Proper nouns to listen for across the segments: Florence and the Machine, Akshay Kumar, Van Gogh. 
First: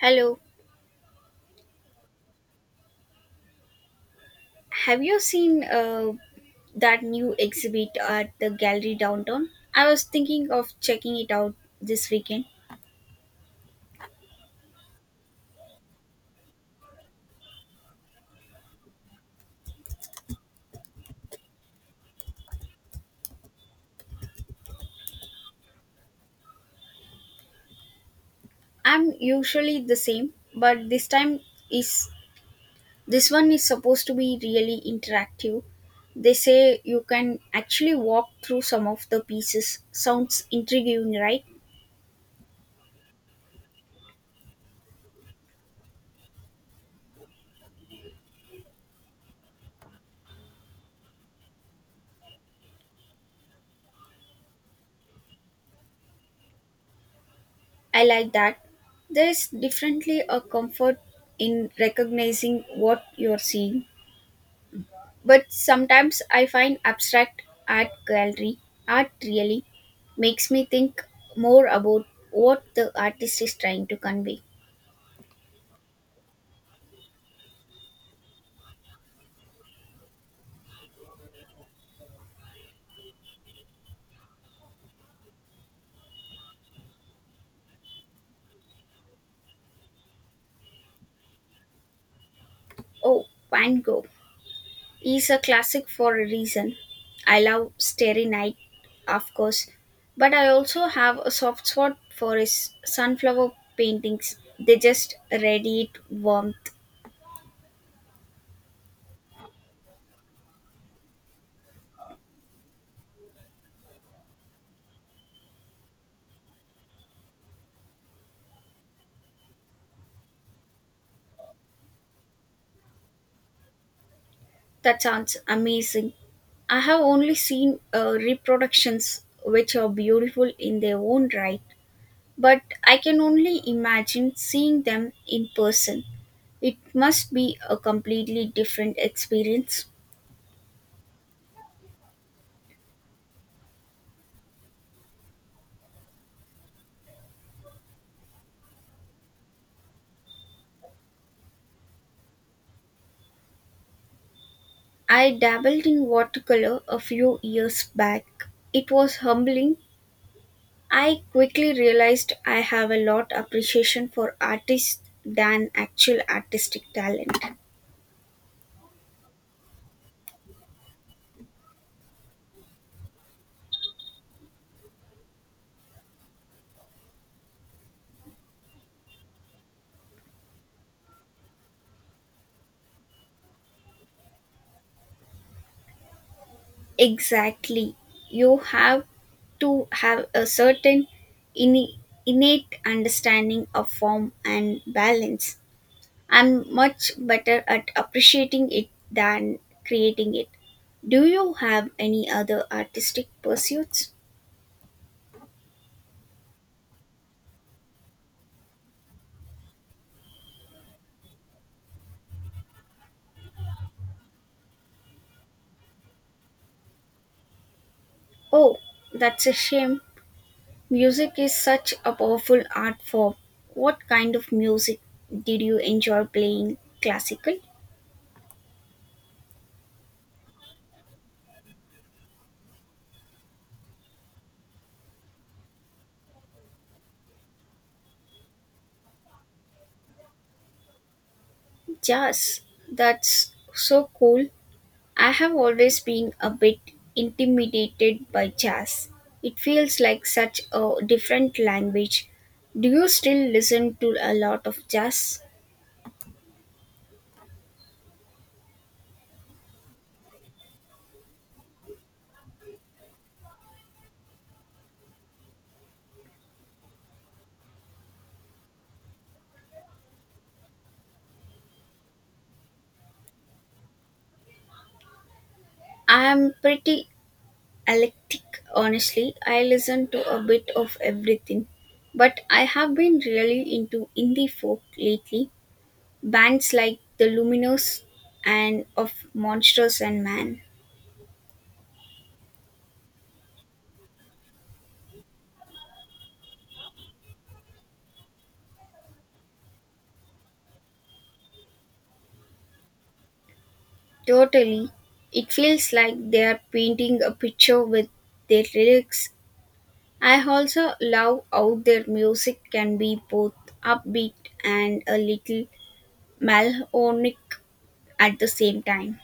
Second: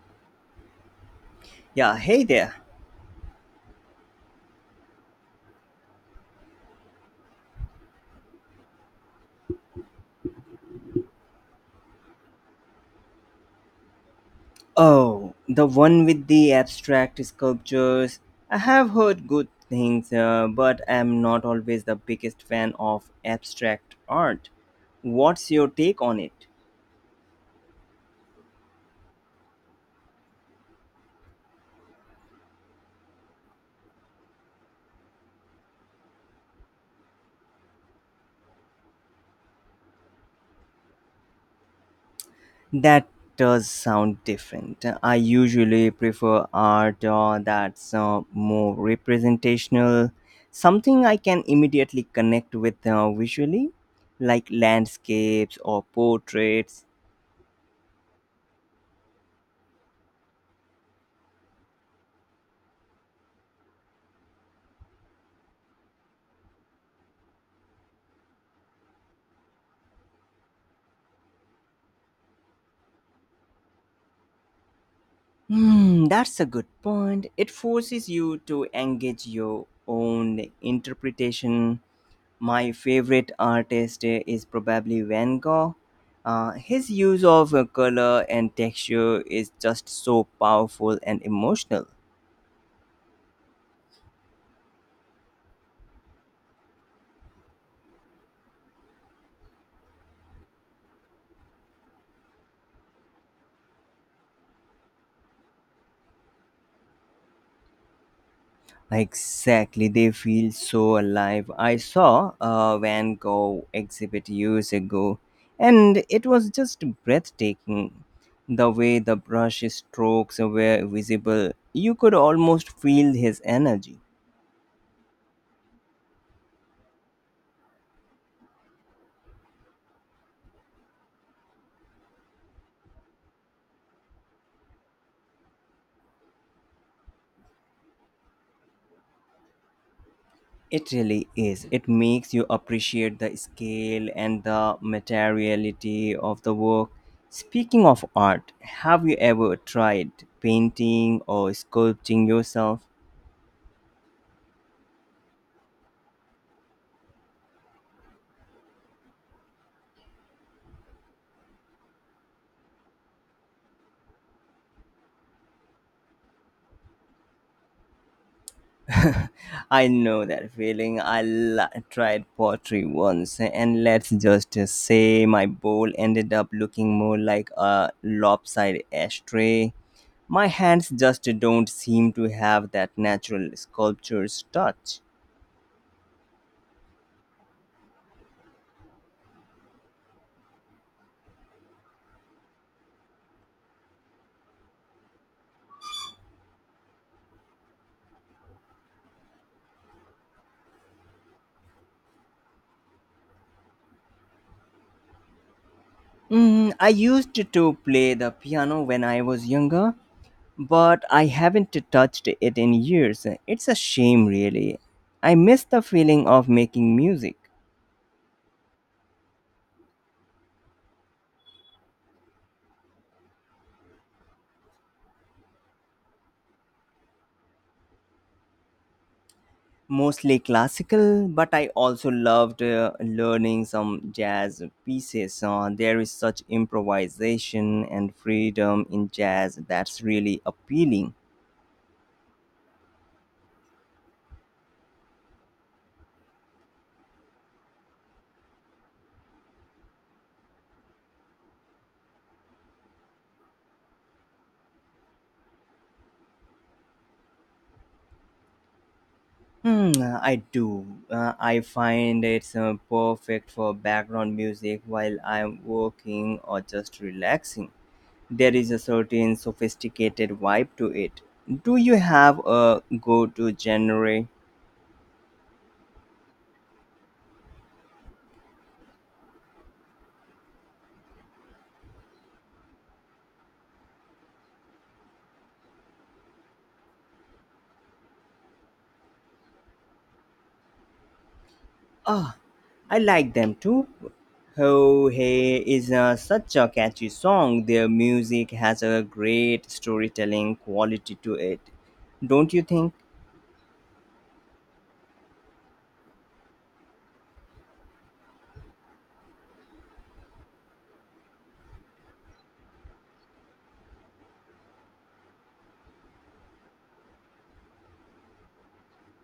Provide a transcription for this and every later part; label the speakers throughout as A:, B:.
A: Hello,
B: Yeah, hey there.
A: have you seen that new exhibit at the gallery downtown? I was thinking of checking it out this weekend.
B: Oh, the one with the abstract sculptures. I have heard good things, but I'm not always the biggest fan of abstract art. What's your take on it?
A: I'm usually the same, but is this one is supposed to be really interactive. They say you can actually walk through some of the pieces. Sounds intriguing, right?
B: That does sound different. I usually prefer art that's more representational, something I can immediately connect with visually, like landscapes or portraits.
A: I like that. There's definitely a comfort in recognizing what you're seeing. But sometimes I find abstract art gallery art really makes me think more about what the artist is trying to convey.
B: Hmm, that's a good point. It forces you to engage your own interpretation. My favorite artist is probably Van Gogh. His use of color and texture is just so powerful and emotional.
A: Oh, Van Gogh is a classic for a reason. I love Starry Night, of course, but I also have a soft spot for his sunflower paintings. They just radiate warmth.
B: Exactly, they feel so alive. I saw a Van Gogh exhibit years ago, and it was just breathtaking. The way the brush strokes were visible, you could almost feel his energy.
A: That sounds amazing. I have only seen reproductions which are beautiful in their own right, but I can only imagine seeing them in person. It must be a completely different experience.
B: It really is. It makes you appreciate the scale and the materiality of the work. Speaking of art, have you ever tried painting or sculpting yourself?
A: I dabbled in watercolor a few years back. It was humbling. I quickly realized I have a lot appreciation for artists than actual artistic talent.
B: I know that feeling. Tried pottery once, and let's just say my bowl ended up looking more like a lopsided ashtray. My hands just don't seem to have that natural sculpture's touch.
A: Exactly. You have to have a certain inne- innate understanding of form and balance. I'm much better at appreciating it than creating it. Do you have any other artistic pursuits?
B: I used to play the piano when I was younger, but I haven't touched it in years. It's a shame, really. I miss the feeling of making music.
A: Oh, that's a shame. Music is such a powerful art form. What kind of music did you enjoy playing? Classical?
B: Mostly classical, but I also loved learning some jazz pieces. There is such improvisation and freedom in jazz that's really appealing.
A: Jazz? That's so cool. I have always been a bit intimidated by jazz. It feels like such a different language. Do you still listen to a lot of jazz?
B: Hmm, I do. I find it's perfect for background music while I'm working or just relaxing. There is a certain sophisticated vibe to it. Do you have a go to genre?
A: I'm pretty eclectic, honestly. I listen to a bit of everything. But I have been really into indie folk lately. Bands like The Luminous and of Monsters and Man.
B: Ah, I like them too. Oh Hey is such a catchy song. Their music has a great storytelling quality to it. Don't you think?
A: Totally. It feels like they are painting a picture with their lyrics. I also love how their music can be both upbeat and a little melancholic at the same time.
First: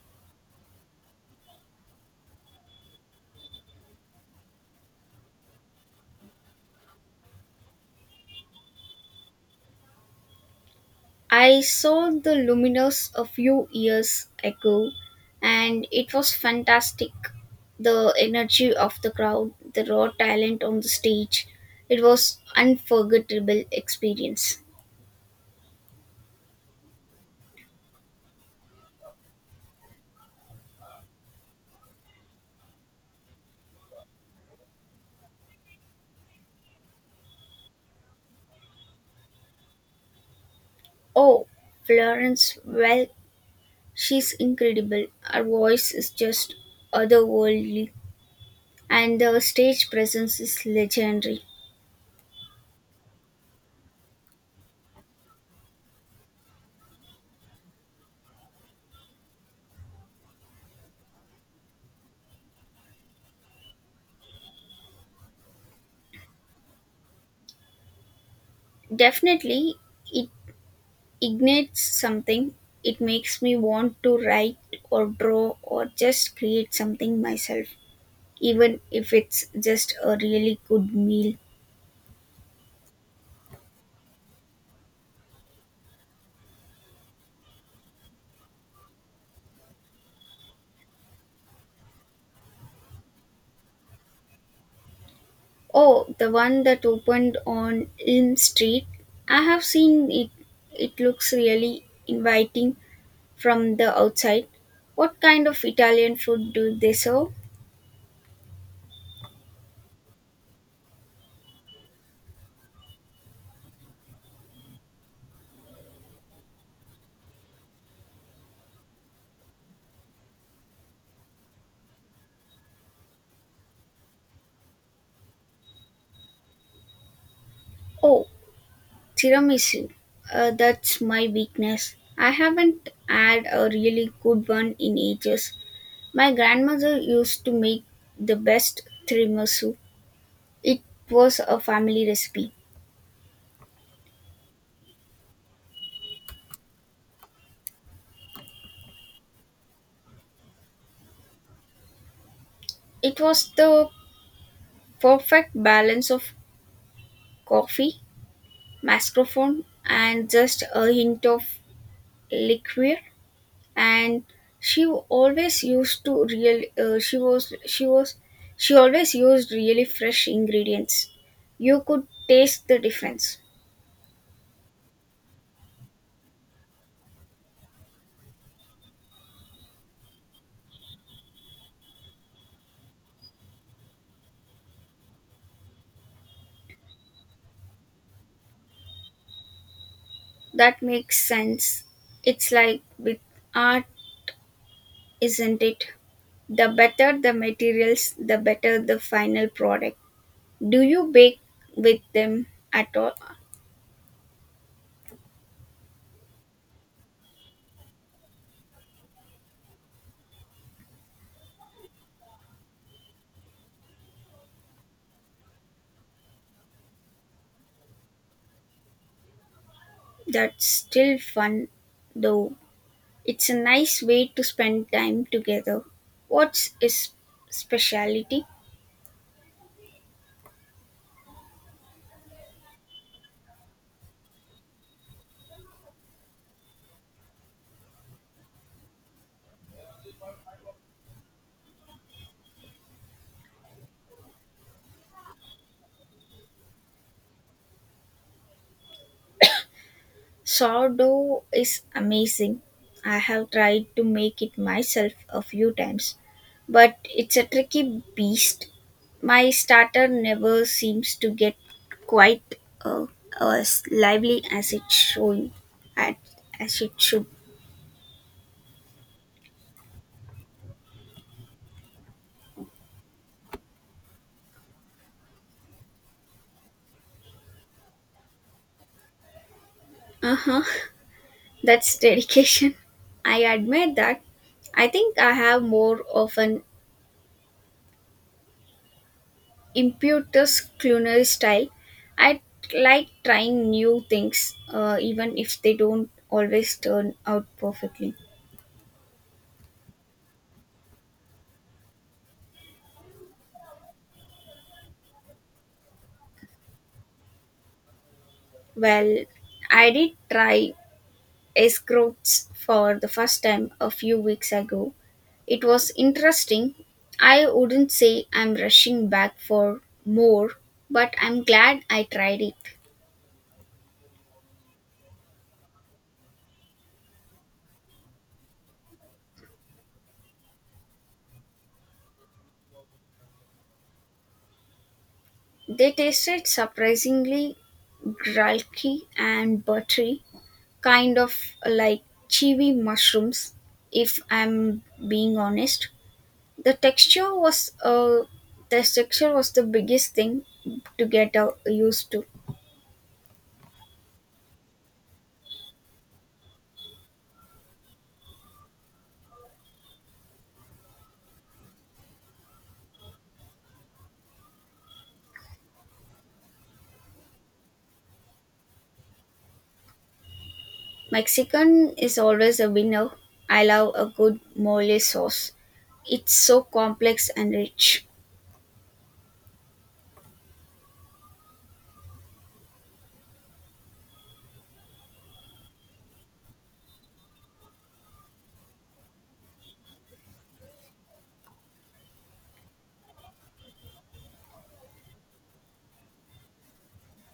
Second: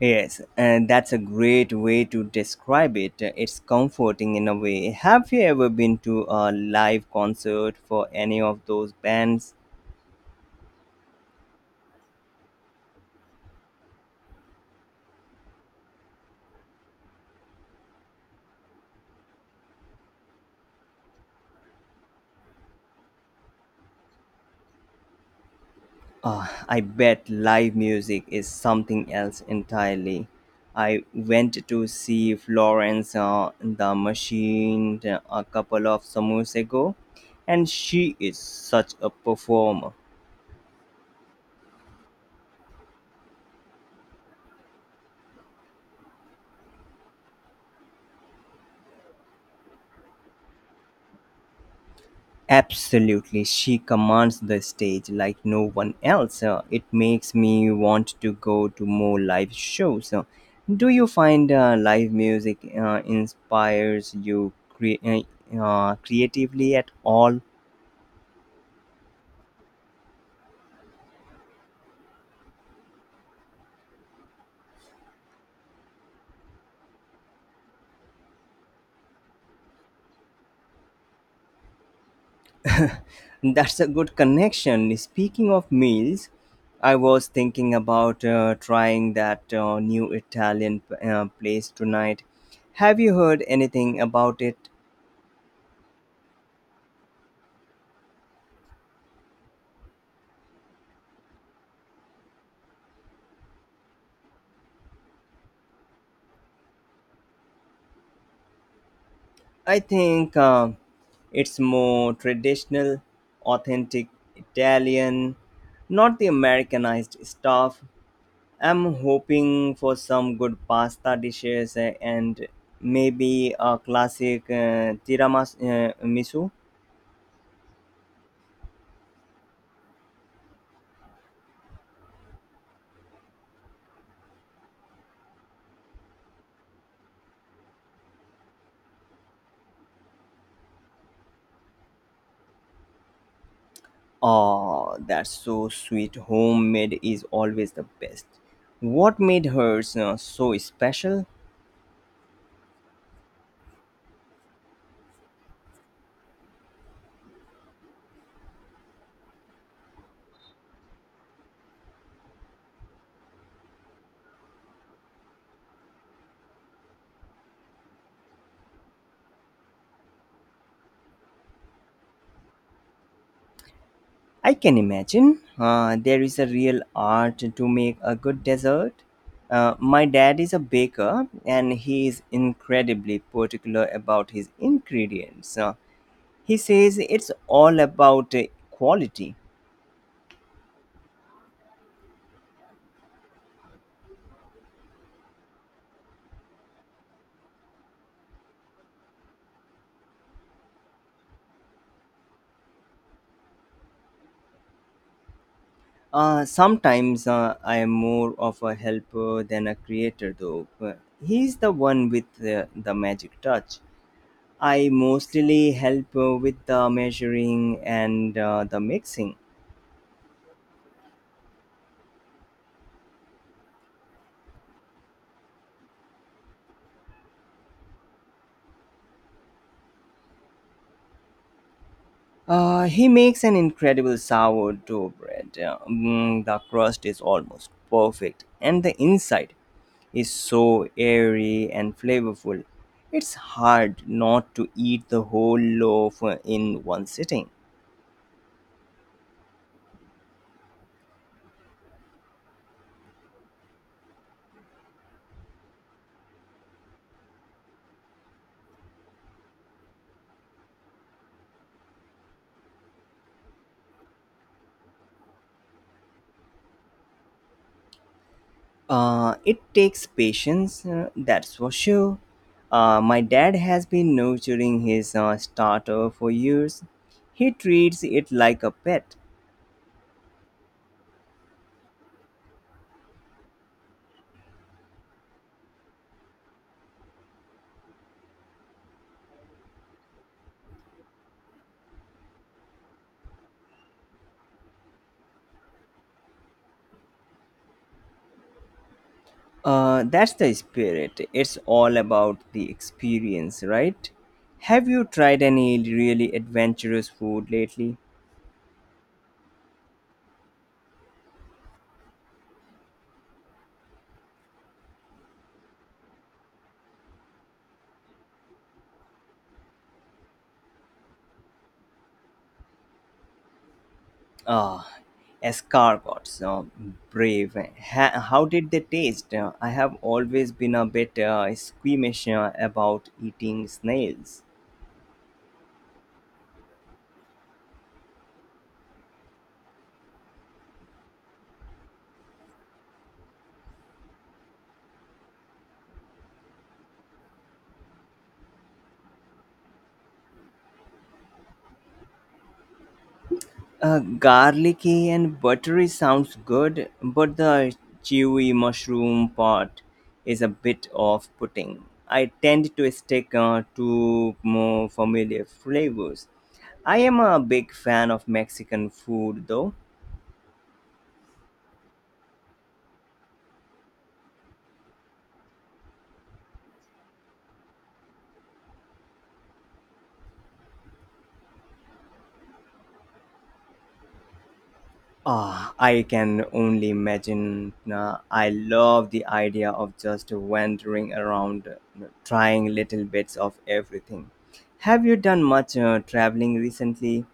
B: Yes, and that's a great way to describe it. It's comforting in a way. Have you ever been to a live concert for any of those bands?
A: I saw the Luminous a few years ago and it was fantastic. The energy of the crowd, the raw talent on the stage. It was unforgettable experience.
B: I bet live music is something else entirely. I went to see Florence the Machine a couple of summers ago, and she is such a performer.
A: Oh, Florence, well, she's incredible. Her voice is just otherworldly and the stage presence is legendary.
B: Absolutely, she commands the stage like no one else. It makes me want to go to more live shows. Do you find live music inspires you creatively at all?
A: Definitely it ignites something, it makes me want to write or draw or just create something myself, even if it's just a really good meal.
B: That's a good connection. Speaking of meals, I was thinking about trying that new Italian place tonight. Have you heard anything about it?
A: Oh, the one that opened on Elm Street. I have seen it. It looks really inviting from the outside. What kind of Italian food do they serve?
B: I think it's more traditional, authentic Italian, not the Americanized stuff. I'm hoping for some good pasta dishes and maybe a classic tiramisu. Miso.
A: Oh, tiramisu. That's my weakness. I haven't had a really good one in ages. My grandmother used to make the best tiramisu. It was a family recipe.
B: Oh, that's so sweet. Homemade is always the best. What made hers so special?
A: It was the perfect balance of coffee, mascarpone, and just a hint of liqueur. And she always used to real. She was she was she always used really fresh ingredients. You could taste the difference.
B: I can imagine. There is a real art to make a good dessert. My dad is a baker and he is incredibly particular about his ingredients. He says it's all about quality.
A: That makes sense. It's like with art, isn't it? The better the materials, the better the final product. Do you bake with them at all?
B: Sometimes I am more of a helper than a creator, though. But he's the one with the magic touch. I mostly help with the measuring and the mixing.
A: That's still fun though. It's a nice way to spend time together. What's his specialty?
B: He makes an incredible sourdough bread. The crust is almost perfect, and the inside is so airy and flavorful. It's hard not to eat the whole loaf in one sitting.
A: Sourdough is amazing. I have tried to make it myself a few times, but it's a tricky beast. My starter never seems to get quite uh, as lively as it should. At, as it should.
B: It takes patience, that's for sure. My dad has been nurturing his starter for years. He treats it like a pet.
A: Uh huh. That's dedication. I admit that. I think I have more of an impetus culinary style. I like trying new things, even if they don't always turn out perfectly.
B: That's the spirit. It's all about the experience, right? Have you tried any really adventurous food lately?
A: Well, I did try escroats for the first time a few weeks ago. It was interesting. I wouldn't say I'm rushing back for more, but I'm glad I tried it.
B: Ah, escargots, brave. How did they taste? I have always been a bit squeamish about eating snails.
A: They tasted surprisingly gulky and buttery, kind of like chiwi mushrooms, if I'm being honest. The texture was uh, the texture was the biggest thing to get used to.
B: Garlicky and buttery sounds good, but the chewy mushroom part is a bit off putting. I tend to stick to more familiar flavors. I am a big fan of Mexican food though.
A: Mexican is always a winner. I love a good mole sauce. It's so complex and rich.
B: Ah, I can only imagine. Nah, I love the idea of just wandering around, trying little bits of everything. Have you done much traveling recently?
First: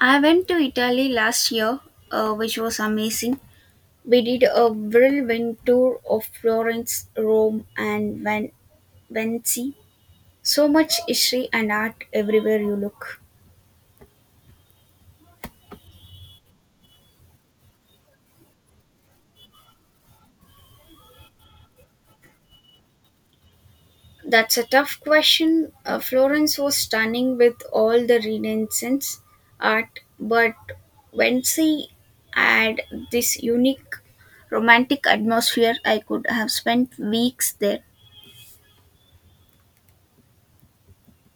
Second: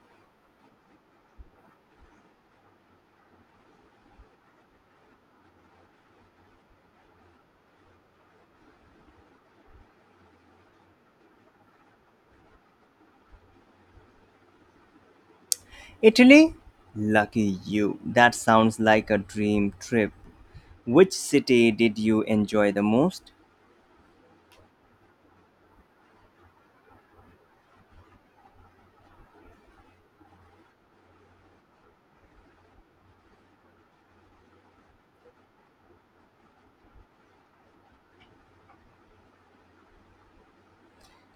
A: I went to Italy last year, which was amazing. We did a whirlwind tour of Florence, Rome, and Venice. So much history and art everywhere you look.
B: Italy? Lucky you. That sounds like a dream trip. Which city did you enjoy the most?
A: That's a tough question. Florence was stunning with all the Renaissance art, but Vinci had this unique romantic atmosphere. I could have spent weeks there.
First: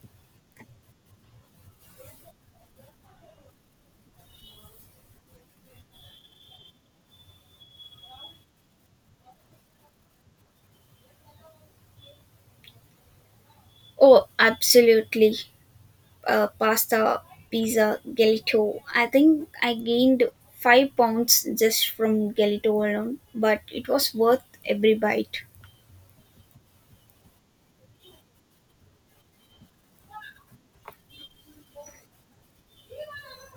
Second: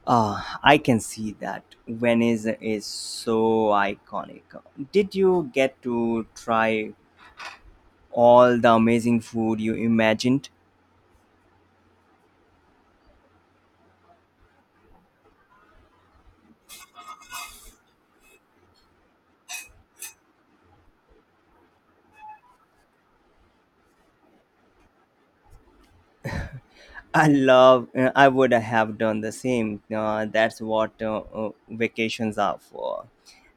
B: Ah, I can see that. Venice is so iconic. Did you get to try all the amazing food you imagined?
A: Oh, absolutely. Pasta, pizza, gelato. I think I gained 5 pounds just from gelato alone, but it was worth every bite.
B: I would have done the same. That's what vacations are for.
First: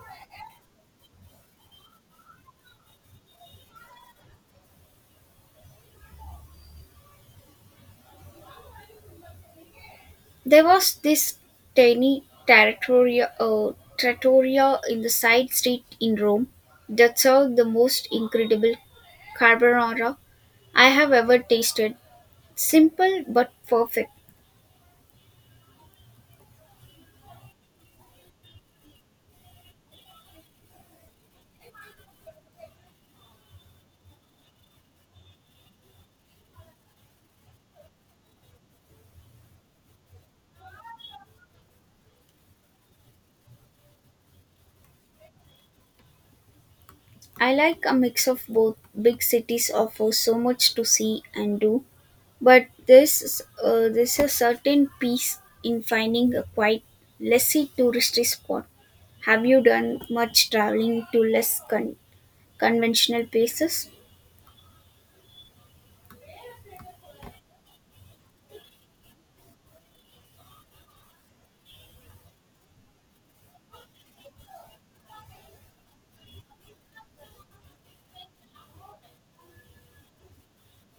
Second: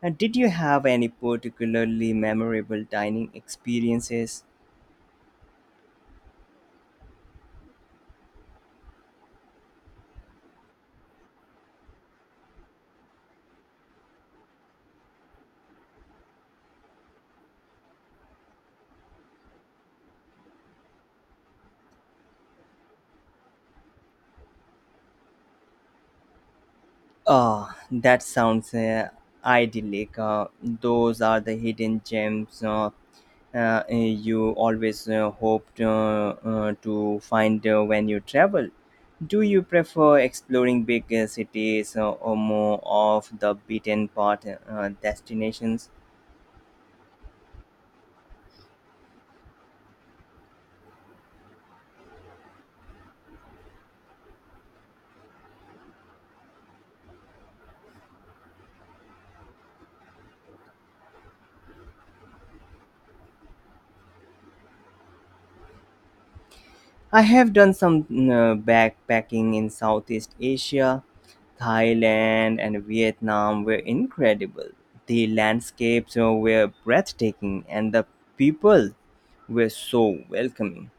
B: And did you have any particularly memorable dining experiences?
A: There was this tiny trattoria in the side street in Rome that served the most incredible carbonara I have ever tasted. Simple but perfect.
B: Oh, that sounds idyllic. Those are the hidden gems you always hoped to find when you travel. Do you prefer exploring big cities or more of the beaten path destinations?
A: I like a mix of both. Big cities offer so much to see and do, but this is- there's a certain peace in finding a quiet, lessy touristy spot. Have you done much traveling to conventional places?
B: I have done some backpacking in Southeast Asia. Thailand and Vietnam were incredible. The landscapes were breathtaking and the people were so welcoming.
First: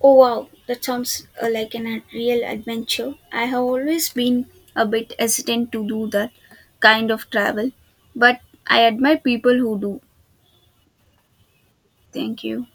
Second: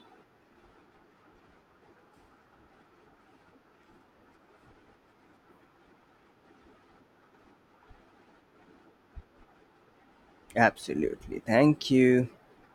A: Oh wow, that sounds like a real adventure. I have always been a bit hesitant to do that kind of travel, but I admire people who do.
B: Absolutely. Thank you.
A: Thank you.